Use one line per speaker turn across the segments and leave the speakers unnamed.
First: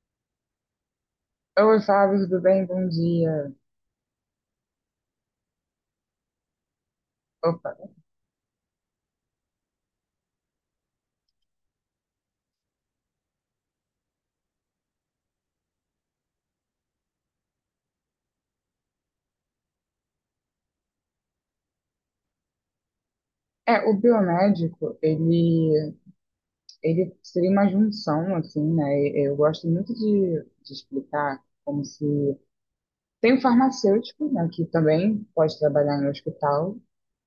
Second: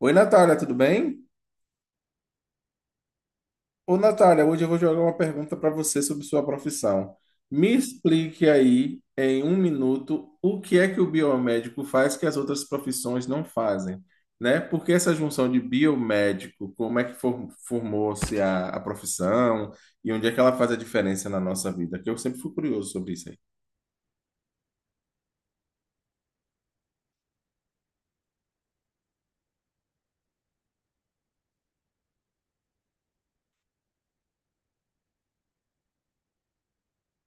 Oi, Natália, tudo bem?
Oi, Fábio, tudo bem? Bom dia.
Ô, Natália, hoje eu vou jogar uma pergunta para você sobre sua profissão.
Opa.
Me explique aí, em um minuto, o que é que o biomédico faz que as outras profissões não fazem, né? Por que essa junção de biomédico? Como é que formou-se a profissão e onde é que ela faz a diferença na nossa vida? Que eu sempre fui curioso sobre isso aí.
É, o biomédico, ele seria uma junção, assim, né? Eu gosto muito de explicar. Como se... Tem o farmacêutico, né, que também pode trabalhar no hospital,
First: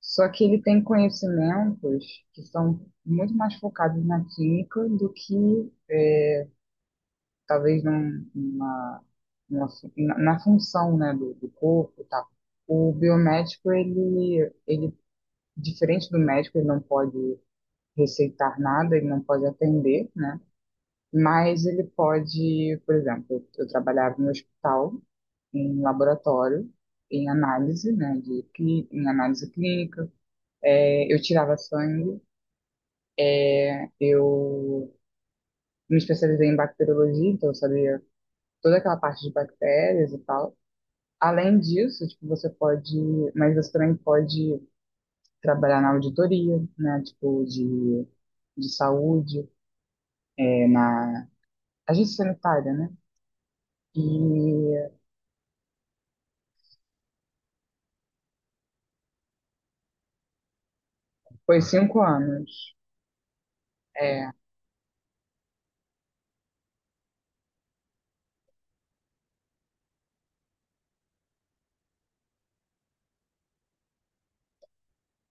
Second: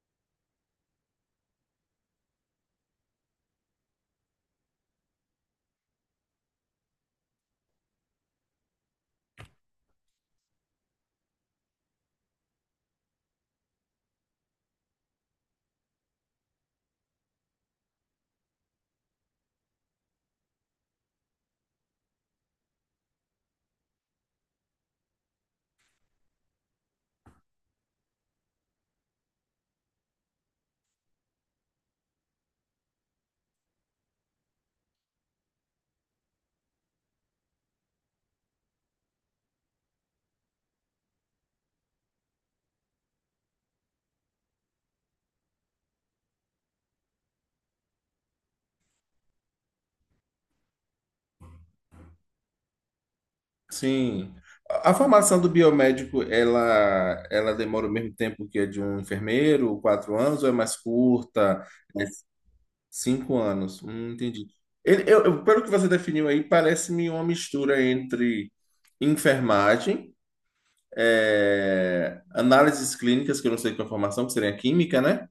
só que ele tem conhecimentos que são muito mais focados na clínica do que, talvez, num, numa, numa fu- na, na função, né, do corpo e tal. O biomédico, ele diferente do médico, ele não pode receitar nada, ele não pode atender, né? Mas ele pode, por exemplo, eu trabalhava no hospital, em laboratório, em análise, né, em análise clínica. Eu tirava sangue, né? Eu me especializei em bacteriologia, então eu sabia toda aquela parte de bactérias e tal. Além disso, tipo, mas você também pode trabalhar na auditoria, né, tipo, de saúde, na agência sanitária, né?
Sim. A
E
a formação do biomédico, ela demora o mesmo tempo que a de um enfermeiro, 4 anos, ou é mais
foi
curta?
5 anos.
5 anos.
É,
Entendi. Pelo que você definiu aí, parece-me uma mistura entre enfermagem, análises clínicas, que eu não sei qual é a formação, que seria química, né?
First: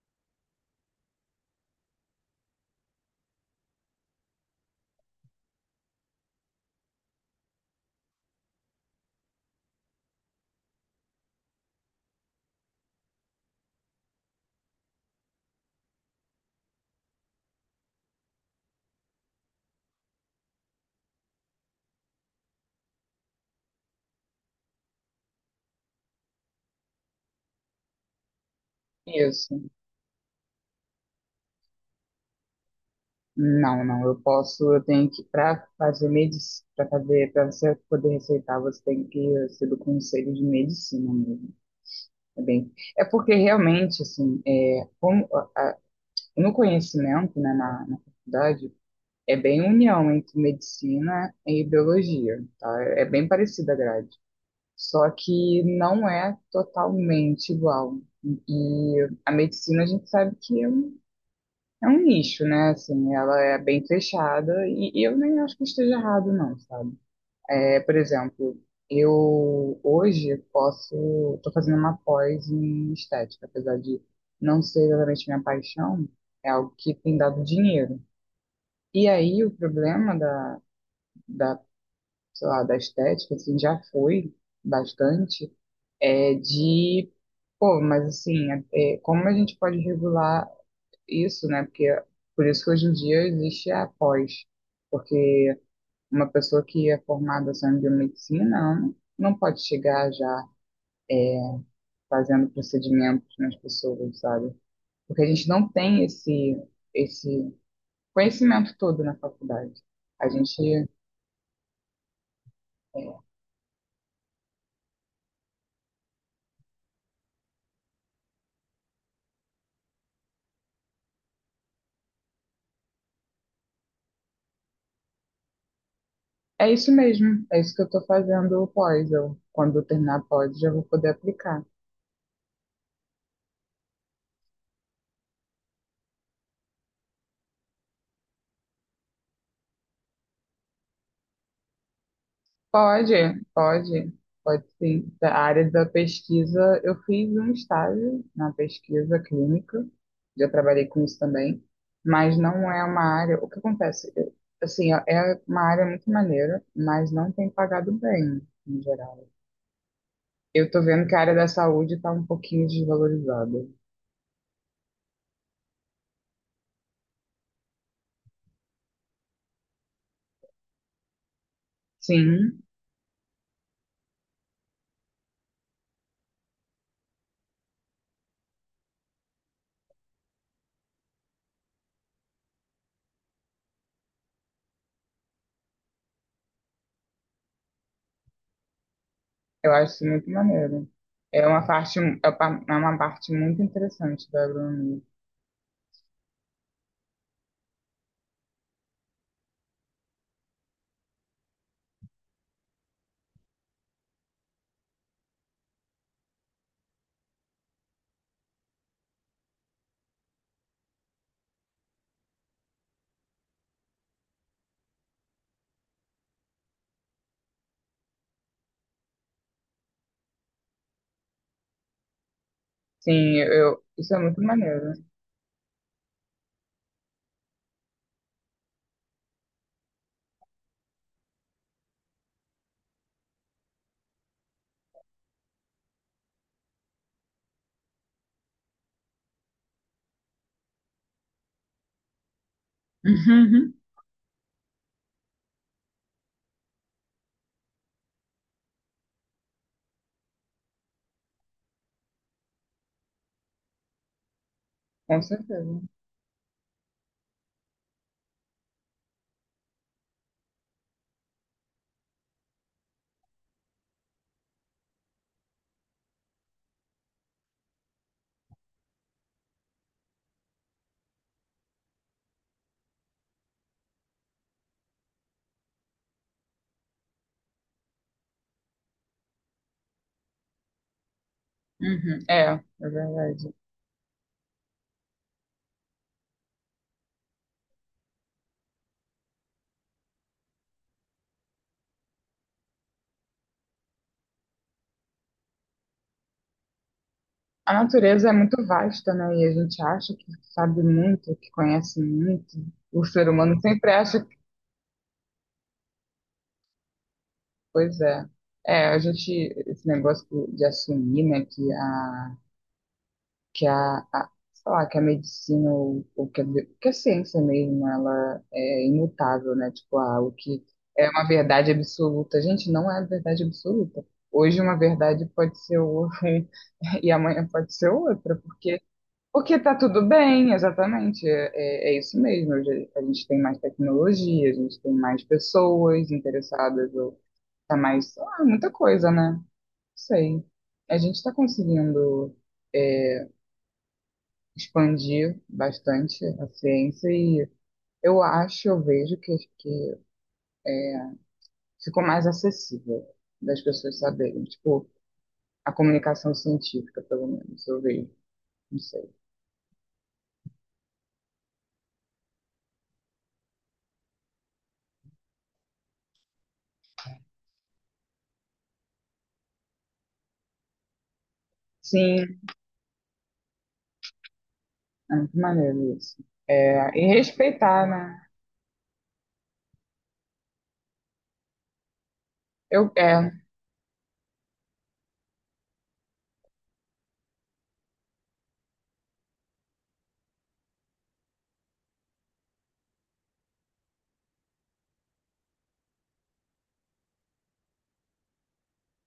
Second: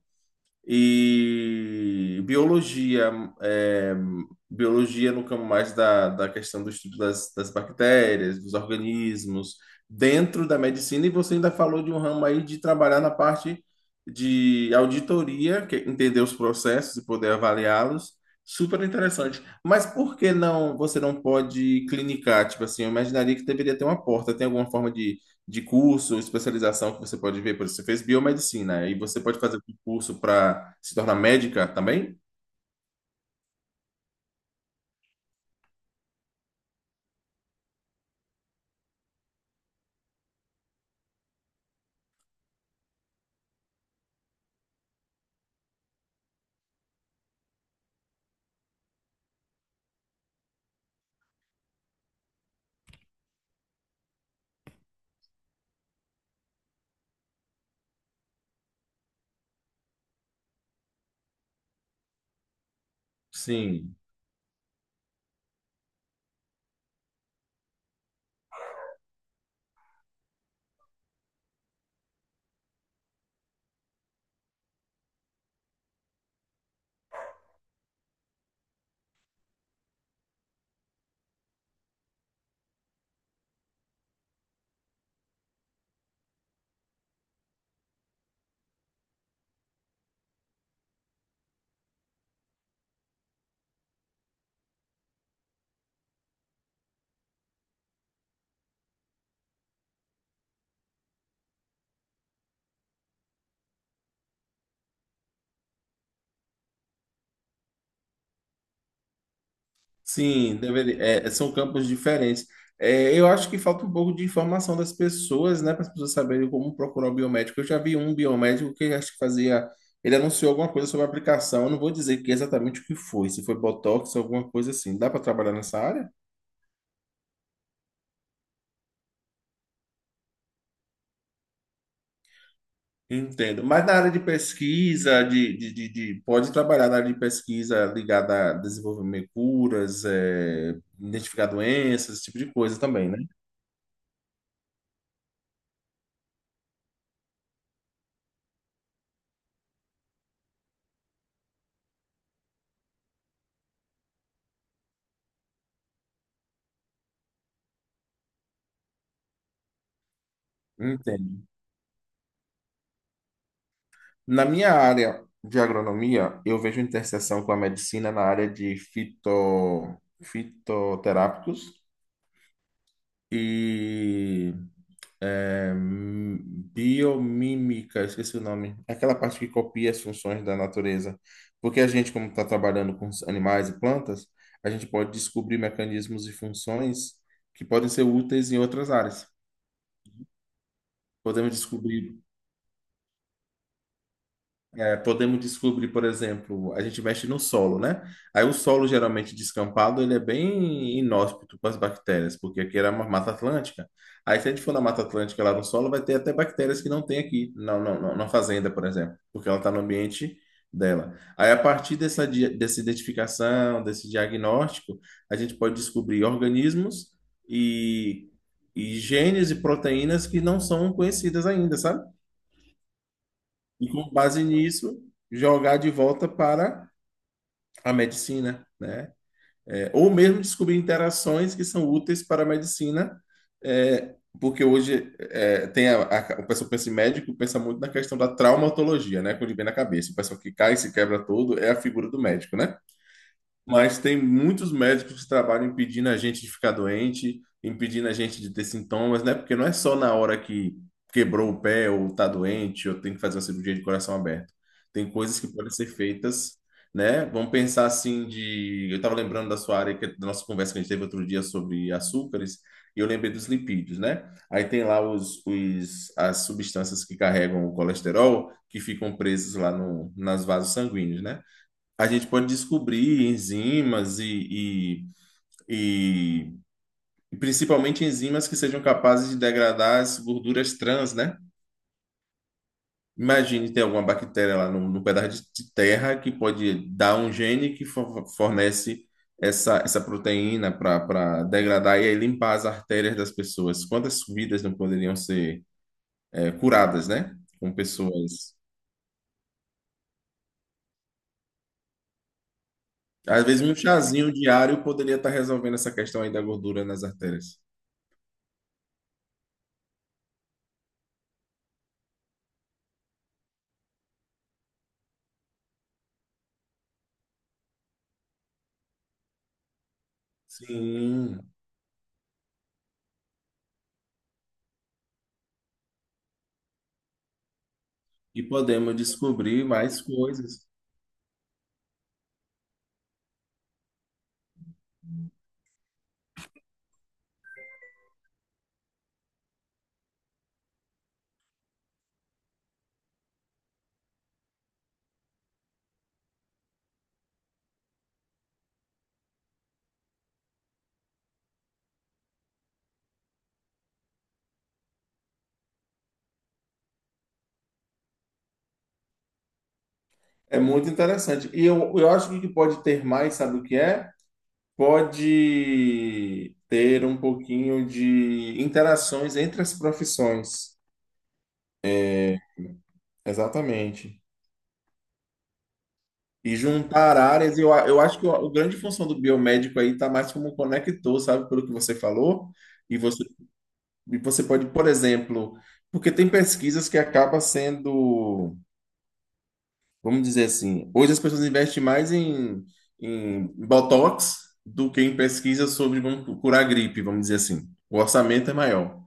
E biologia, é, biologia no campo mais da questão do estudo das bactérias, dos organismos, dentro da medicina, e você ainda falou de um ramo aí de trabalhar na parte de auditoria, que é entender os processos e poder avaliá-los. Super interessante. Mas por que não, você não pode clinicar? Tipo assim, eu imaginaria que deveria ter uma porta. Tem alguma forma de curso, especialização que você pode ver. Por exemplo, você fez biomedicina e você pode fazer
isso.
um curso para se tornar médica também?
Não, não, eu posso, eu tenho que, para fazer medicina, para você poder receitar, você tem que ser do conselho de medicina mesmo. É bem, É porque realmente, assim, no conhecimento, né, na faculdade, é bem união entre medicina e biologia, tá? É bem parecida a grade. Só que não é totalmente igual. E a medicina a gente sabe que é um nicho, né? Assim, ela é bem
Sim,
fechada e eu nem acho que esteja errado, não, sabe? É, por exemplo, eu hoje posso, estou fazendo uma pós em estética, apesar de não ser exatamente minha paixão, é algo que tem dado dinheiro. E aí o problema da, sei lá, da estética, assim, já foi bastante é de, mas assim, como a gente pode regular isso, né? Porque por isso que hoje em dia existe a pós, porque uma pessoa que é formada só em biomedicina não pode chegar já é, fazendo procedimentos nas pessoas, sabe? Porque a gente não tem esse conhecimento todo na faculdade. A
sim,
gente
deveria, é, são campos diferentes. É,
é
eu acho que falta um pouco de informação das pessoas, né, para as pessoas saberem como procurar o biomédico. Eu já vi um biomédico que acho que fazia, ele anunciou alguma coisa sobre a aplicação. Eu não vou dizer que exatamente o que foi, se foi botox, ou alguma coisa assim. Dá para trabalhar nessa área?
é isso mesmo, é isso que eu estou fazendo pós. Eu, quando eu terminar a pós, já vou poder aplicar.
Entendo. Mas na área de pesquisa, pode trabalhar na área de pesquisa ligada a desenvolvimento de curas, é, identificar doenças, esse tipo de coisa também,
Pode,
né?
pode, pode sim. Da área da pesquisa, eu fiz um estágio na pesquisa clínica, já trabalhei com isso também, mas não é uma área. O que acontece? Assim, é uma área muito maneira, mas não tem pagado bem, em geral. Eu tô vendo que a área
Entendo.
da saúde tá um pouquinho desvalorizada.
Na minha área de agronomia, eu vejo interseção com a medicina na área de fitoterápicos
Sim,
e É, hum, biomímica, esqueci o nome. É aquela parte que copia as funções da natureza. Porque a gente, como está trabalhando com os animais e plantas, a gente pode descobrir mecanismos e funções que podem ser úteis em outras áreas.
eu acho isso muito maneiro. É
Podemos
uma parte,
descobrir
é uma parte muito interessante da
É,
agronomia.
podemos descobrir, por exemplo, a gente mexe no solo, né? Aí o solo geralmente descampado, ele é bem inóspito para as bactérias, porque aqui era uma Mata Atlântica. Aí se a gente for na Mata Atlântica lá no solo, vai ter até bactérias que não tem aqui, na fazenda, por exemplo, porque ela está no ambiente dela. Aí a partir dessa identificação, desse diagnóstico, a gente pode descobrir organismos e, e genes e proteínas que não são conhecidas ainda, sabe?
Sim,
E com
isso é muito
base
maneiro.
nisso jogar de volta para a medicina, né? É, ou mesmo descobrir interações que são úteis para a medicina, é, porque hoje é, tem o pessoal pensa em médico, pensa muito na questão da traumatologia, né? Quando ele vem na cabeça, o pessoal que cai e se quebra todo é a figura do médico, né? Mas tem muitos médicos que trabalham impedindo a gente de ficar doente, impedindo a gente de ter sintomas, né? Porque não é só na hora que quebrou o pé ou tá doente ou tem que fazer uma cirurgia de coração aberto. Tem
Com
coisas que podem
certeza.
ser feitas, né? Vamos pensar assim de... Eu estava lembrando da sua área, que, é da nossa conversa que a gente teve outro dia sobre açúcares, e eu lembrei dos lipídios, né? Aí tem lá as substâncias que carregam o colesterol, que ficam presas lá no, nas vasos sanguíneos, né? A gente pode descobrir enzimas e, e principalmente enzimas que sejam capazes de degradar as gorduras trans, né?
Uhum. É verdade.
Imagine ter alguma bactéria lá no, no pedaço de terra que pode dar um gene que fornece essa proteína para degradar e aí limpar as artérias das pessoas. Quantas vidas não poderiam ser curadas, né? Com
A natureza é
pessoas.
muito vasta, né? E a gente acha que sabe muito, que conhece muito. O ser
Às
humano
vezes um
sempre acha
chazinho
que,
diário poderia estar resolvendo essa questão aí da gordura nas artérias.
pois é. É, a gente, esse negócio de assumir, né, que a sei lá, que a medicina ou que a ciência mesmo, ela é imutável, né? Tipo, ah, o que é uma
Sim.
verdade absoluta. Gente, não é verdade absoluta. Hoje uma verdade pode ser e amanhã pode ser outra,
E
porque
podemos
Porque
descobrir
tá
mais
tudo bem,
coisas.
exatamente. É isso mesmo. Hoje a gente tem mais tecnologia, a gente tem mais pessoas interessadas, ou tá mais, ah, muita coisa, né? Não sei. A gente está conseguindo é, expandir bastante a ciência e eu acho, eu vejo que ficou mais acessível das pessoas saberem. Tipo, a comunicação científica, pelo menos, eu vejo. Não sei.
É muito interessante. E eu acho que o que pode ter mais, sabe o que é? Pode ter um pouquinho de interações entre as profissões.
Sim,
Exatamente.
é muito maneiro isso.
E
É, e
juntar áreas.
respeitar,
Eu acho que
né?
a grande função do biomédico aí está mais como um conector, sabe? Pelo que você falou. E você,
É.
e você pode, por exemplo, porque tem pesquisas que acaba sendo vamos dizer assim, hoje as pessoas investem mais em Botox do que em pesquisa sobre como curar gripe, vamos dizer assim. O orçamento é maior.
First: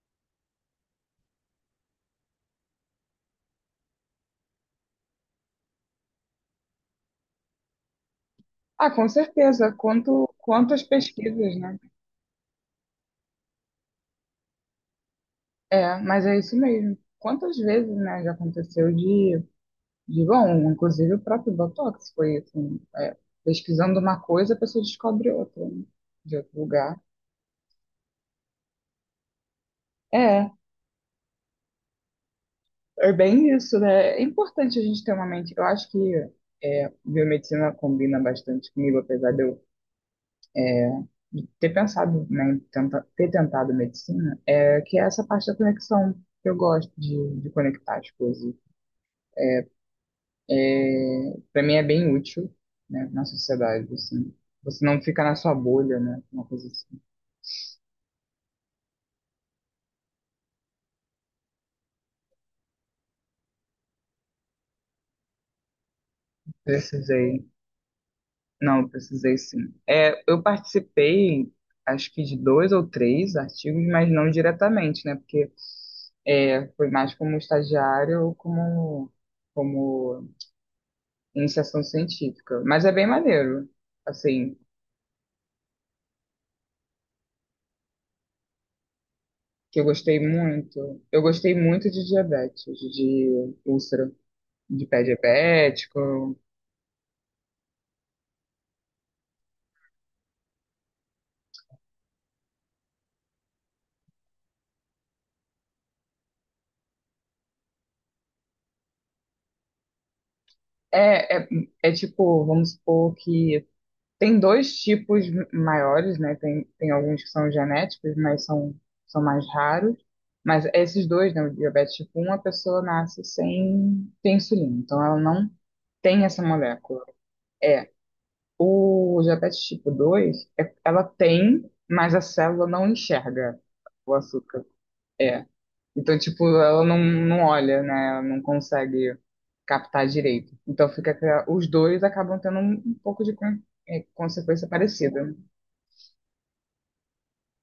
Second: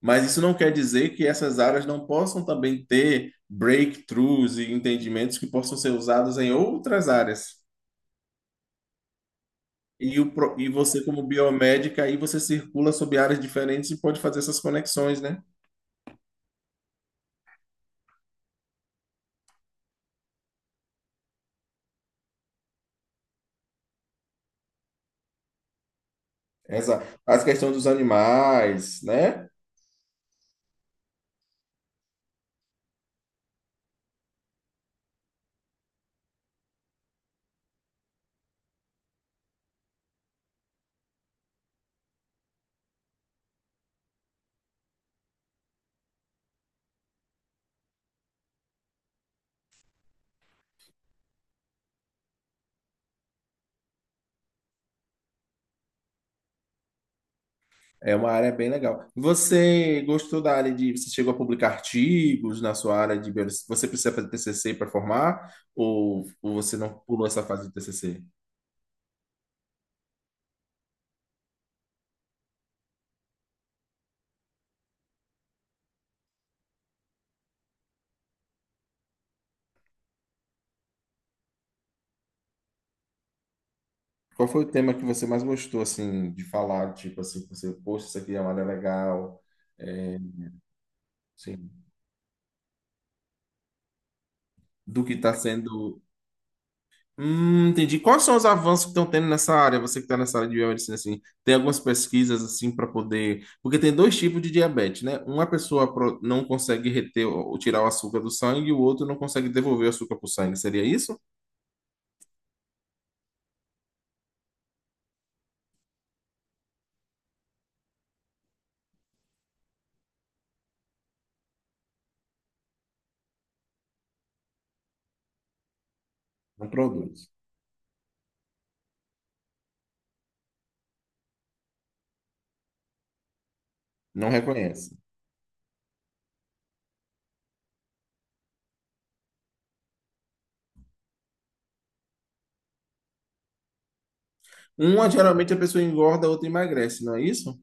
Mas isso não quer dizer que essas áreas não possam também ter breakthroughs e entendimentos que possam ser usados em outras áreas.
Ah, com certeza.
E
Quantas
você, como
pesquisas, né?
biomédica, aí você circula sobre áreas diferentes e pode fazer essas conexões, né?
É, mas é isso mesmo. Quantas vezes, né, já aconteceu de bom, inclusive o próprio Botox foi assim, é, pesquisando uma coisa, a pessoa descobre outra, né, de outro lugar.
Essa, as questões dos animais, né?
É, é bem isso, né? É importante a gente ter uma mente. Eu acho que biomedicina combina bastante comigo, apesar de eu ter pensado, né, ter tentado medicina, é que é essa parte da conexão. Eu gosto de conectar as coisas, é, para mim é bem útil, né, na sociedade, assim. Você não fica na sua bolha, né? Uma coisa assim.
É uma área bem legal. Você gostou da área de. Você chegou a publicar artigos na sua área de. Você precisa fazer TCC para formar? Ou você não pulou essa
Precisei.
fase de TCC?
Não, precisei sim. É, eu participei, acho que de dois ou três artigos, mas não diretamente, né? Porque foi mais como estagiário ou como iniciação científica. Mas é bem maneiro,
Qual
assim,
foi o tema que você mais gostou, assim, de falar? Tipo assim, que você, poxa, isso aqui é uma área legal.
que eu
É,
gostei muito. Eu gostei
sim.
muito de diabetes, de úlcera, de pé
Do que está sendo
diabético.
Entendi. Quais são os avanços que estão tendo nessa área? Você que está nessa área de biomedicina, assim, tem algumas pesquisas assim para poder. Porque tem dois tipos de diabetes, né? Uma pessoa não consegue reter ou tirar o açúcar do sangue, e o outro não consegue devolver o açúcar para o sangue. Seria isso?
É, é, é tipo, vamos supor que tem dois tipos maiores, né? Tem alguns que são genéticos, mas são mais raros. Mas esses dois, né? O diabetes tipo um a pessoa nasce sem insulina. Então, ela não tem essa
Não
molécula.
produz.
É. O diabetes tipo 2 ela tem, mas a célula não enxerga o
Não
açúcar.
reconhece.
É. Então, tipo, ela não olha, né? Ela não consegue captar direito. Então, fica que os dois acabam tendo um pouco de consequência
Uma
parecida.
geralmente a pessoa engorda, a outra emagrece, não é isso?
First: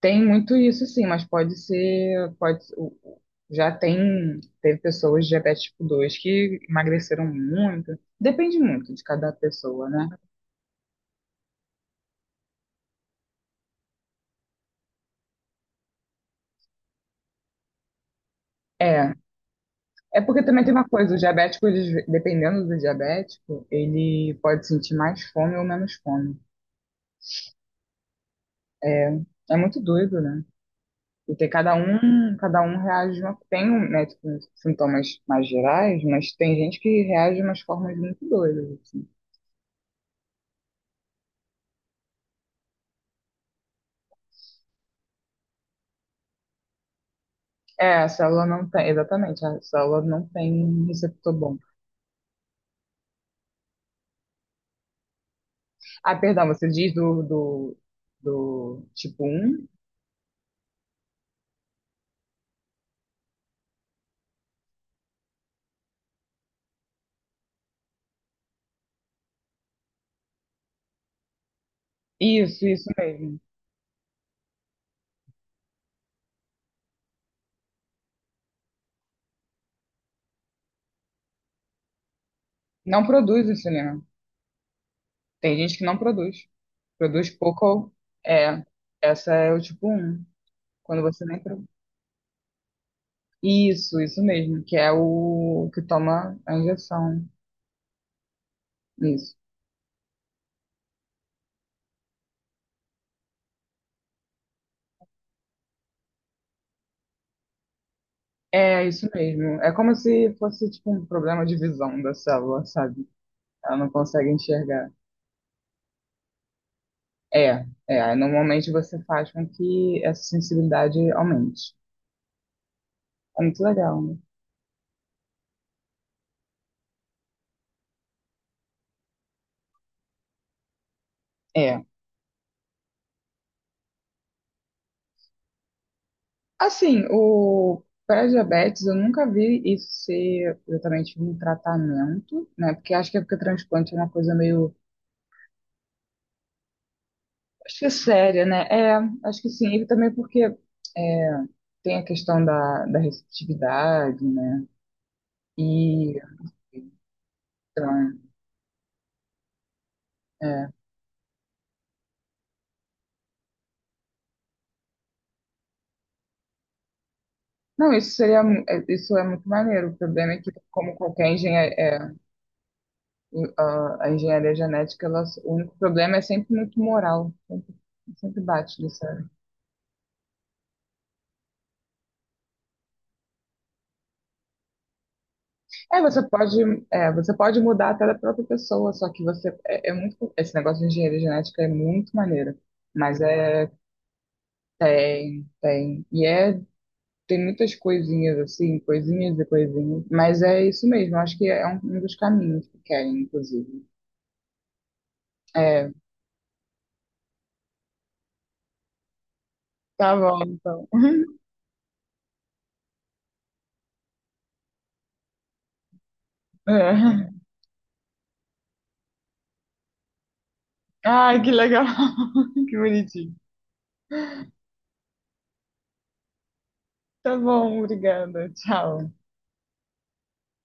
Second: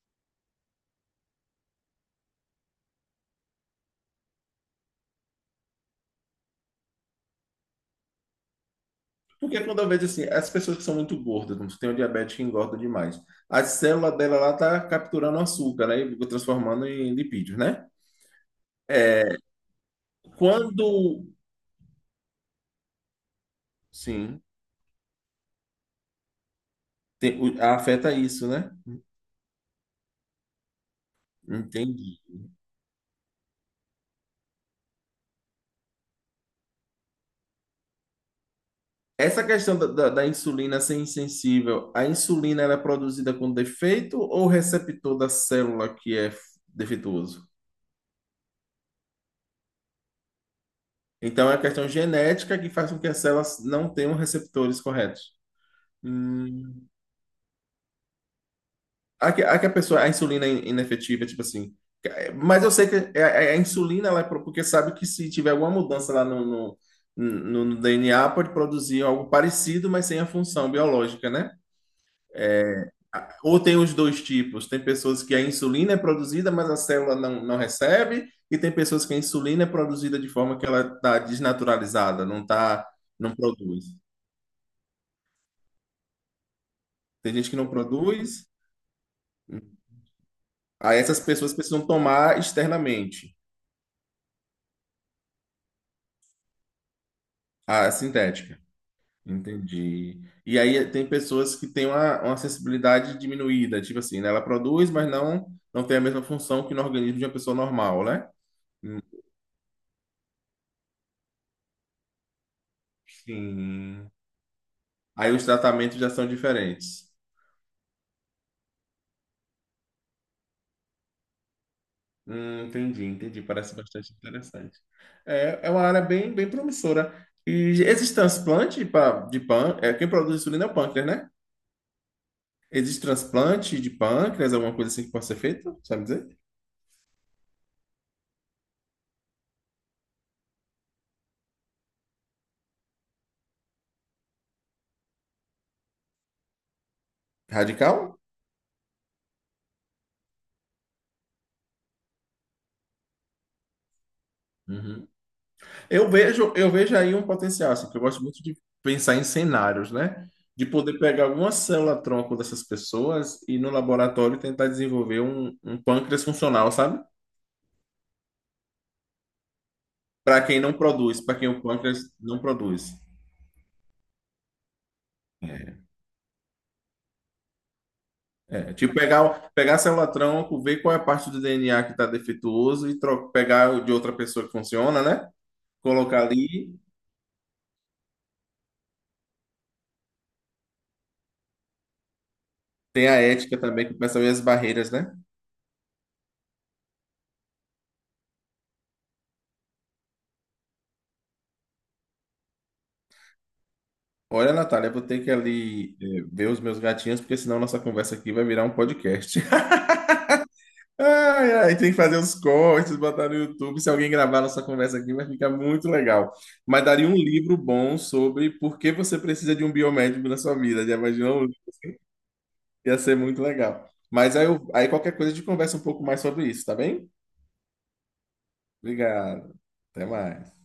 Tem muito isso, sim, mas pode ser, pode, já tem, teve pessoas de diabetes tipo 2 que emagreceram muito. Depende muito de cada
Porque quando
pessoa,
eu vejo
né?
assim, as pessoas que são muito gordas, como tem o diabetes que engorda demais, a célula dela lá tá capturando açúcar, né? E transformando em lipídios, né?
É, é porque também tem uma coisa, o
Quando
diabético, dependendo do diabético, ele
Sim,
pode sentir mais fome ou menos fome.
Afeta isso, né?
É, é muito doido, né? Porque
Entendi.
cada um reage de uma, tem um, né, tipo, sintomas mais gerais, mas tem gente que reage de umas formas muito doidas, assim.
Essa questão da insulina ser insensível, a insulina ela é produzida com defeito ou o receptor da célula que é defeituoso?
É, a célula não tem, exatamente, a célula não tem receptor
Então é
bom.
a questão genética que faz com que as células não tenham receptores corretos.
Ah, perdão, você
Hum.
diz do tipo
A
um.
que a pessoa, a insulina é inefetiva, tipo assim. É, mas eu sei que insulina, ela é porque sabe que se tiver alguma mudança lá no DNA, pode produzir algo parecido, mas sem a função biológica, né?
Isso mesmo.
Ou tem os dois tipos? Tem pessoas que a insulina é produzida, mas a célula não recebe, e tem pessoas que a insulina é produzida de forma que ela está desnaturalizada, não tá,
Não
não
produz
produz.
insulina. Tem gente que não produz. Produz
Tem gente que
pouco.
não produz,
É, essa é o tipo um.
aí
Quando
essas
você nem
pessoas
produz.
precisam tomar externamente
Isso mesmo, que é o que toma a injeção.
a sintética.
Isso.
Entendi. E aí tem pessoas que têm uma sensibilidade diminuída, tipo assim, né? Ela produz, mas não tem a mesma função que no organismo de uma pessoa normal, né?
É isso mesmo. É como se fosse tipo um problema de visão da célula, sabe? Ela não
Sim.
consegue enxergar.
Aí os tratamentos já são diferentes.
É, é. Aí, normalmente você faz com que essa sensibilidade aumente.
Entendi,
É
entendi.
muito
Parece
legal,
bastante
né?
interessante. É, é uma área bem, bem promissora. E existe transplante pra, de pâncreas? É, quem produz insulina é o pâncreas, né?
É.
Existe transplante de pâncreas, alguma coisa assim que possa ser feita? Sabe dizer?
Assim, o pré-diabetes eu nunca vi isso ser exatamente um tratamento, né? Porque acho que é porque transplante é uma coisa meio, acho que é
Radical?
séria, né? É, acho que sim. E também porque é, tem a questão da receptividade, né?
Uhum.
E
Eu vejo aí um potencial, assim, que eu
então,
gosto muito de pensar em cenários, né? De
é,
poder pegar alguma célula-tronco dessas pessoas e no laboratório tentar desenvolver um pâncreas funcional, sabe?
não, isso seria, isso é muito maneiro. O problema é
Para
que,
quem não
como
produz,
qualquer
para quem o
engenharia, é,
pâncreas não produz.
em- a, a engenharia genética, o único problema é sempre muito moral. Sempre
É,
bate nisso, né?
pegar célula tronco, ver qual é a parte do DNA que está defeituoso e pegar o de outra pessoa que funciona, né?
É,
Colocar ali.
você pode mudar até da própria pessoa, só que você, é, é muito, esse negócio de engenharia genética é muito maneiro.
Tem a
Mas
ética também, que começa a ver as barreiras, né?
tem, tem. E tem muitas coisinhas, assim, coisinhas e coisinhas. Mas é isso mesmo, acho que é um dos caminhos que querem, inclusive.
Olha, Natália, eu vou ter que
É,
ali ver os meus gatinhos, porque senão nossa conversa aqui vai virar um podcast.
tá bom, então.
Ai, ai, tem que fazer os cortes, botar no YouTube. Se alguém gravar nossa conversa aqui, vai ficar muito legal. Mas daria um
É.
livro bom sobre por que você precisa de um biomédico na sua vida. Já
Ai,
imaginou?
que legal. Que
Ia ser
bonitinho.
muito legal. Mas aí, aí qualquer coisa a gente conversa um pouco mais sobre isso, tá bem?
Tá bom, obrigada. Tchau.
Obrigado. Até mais.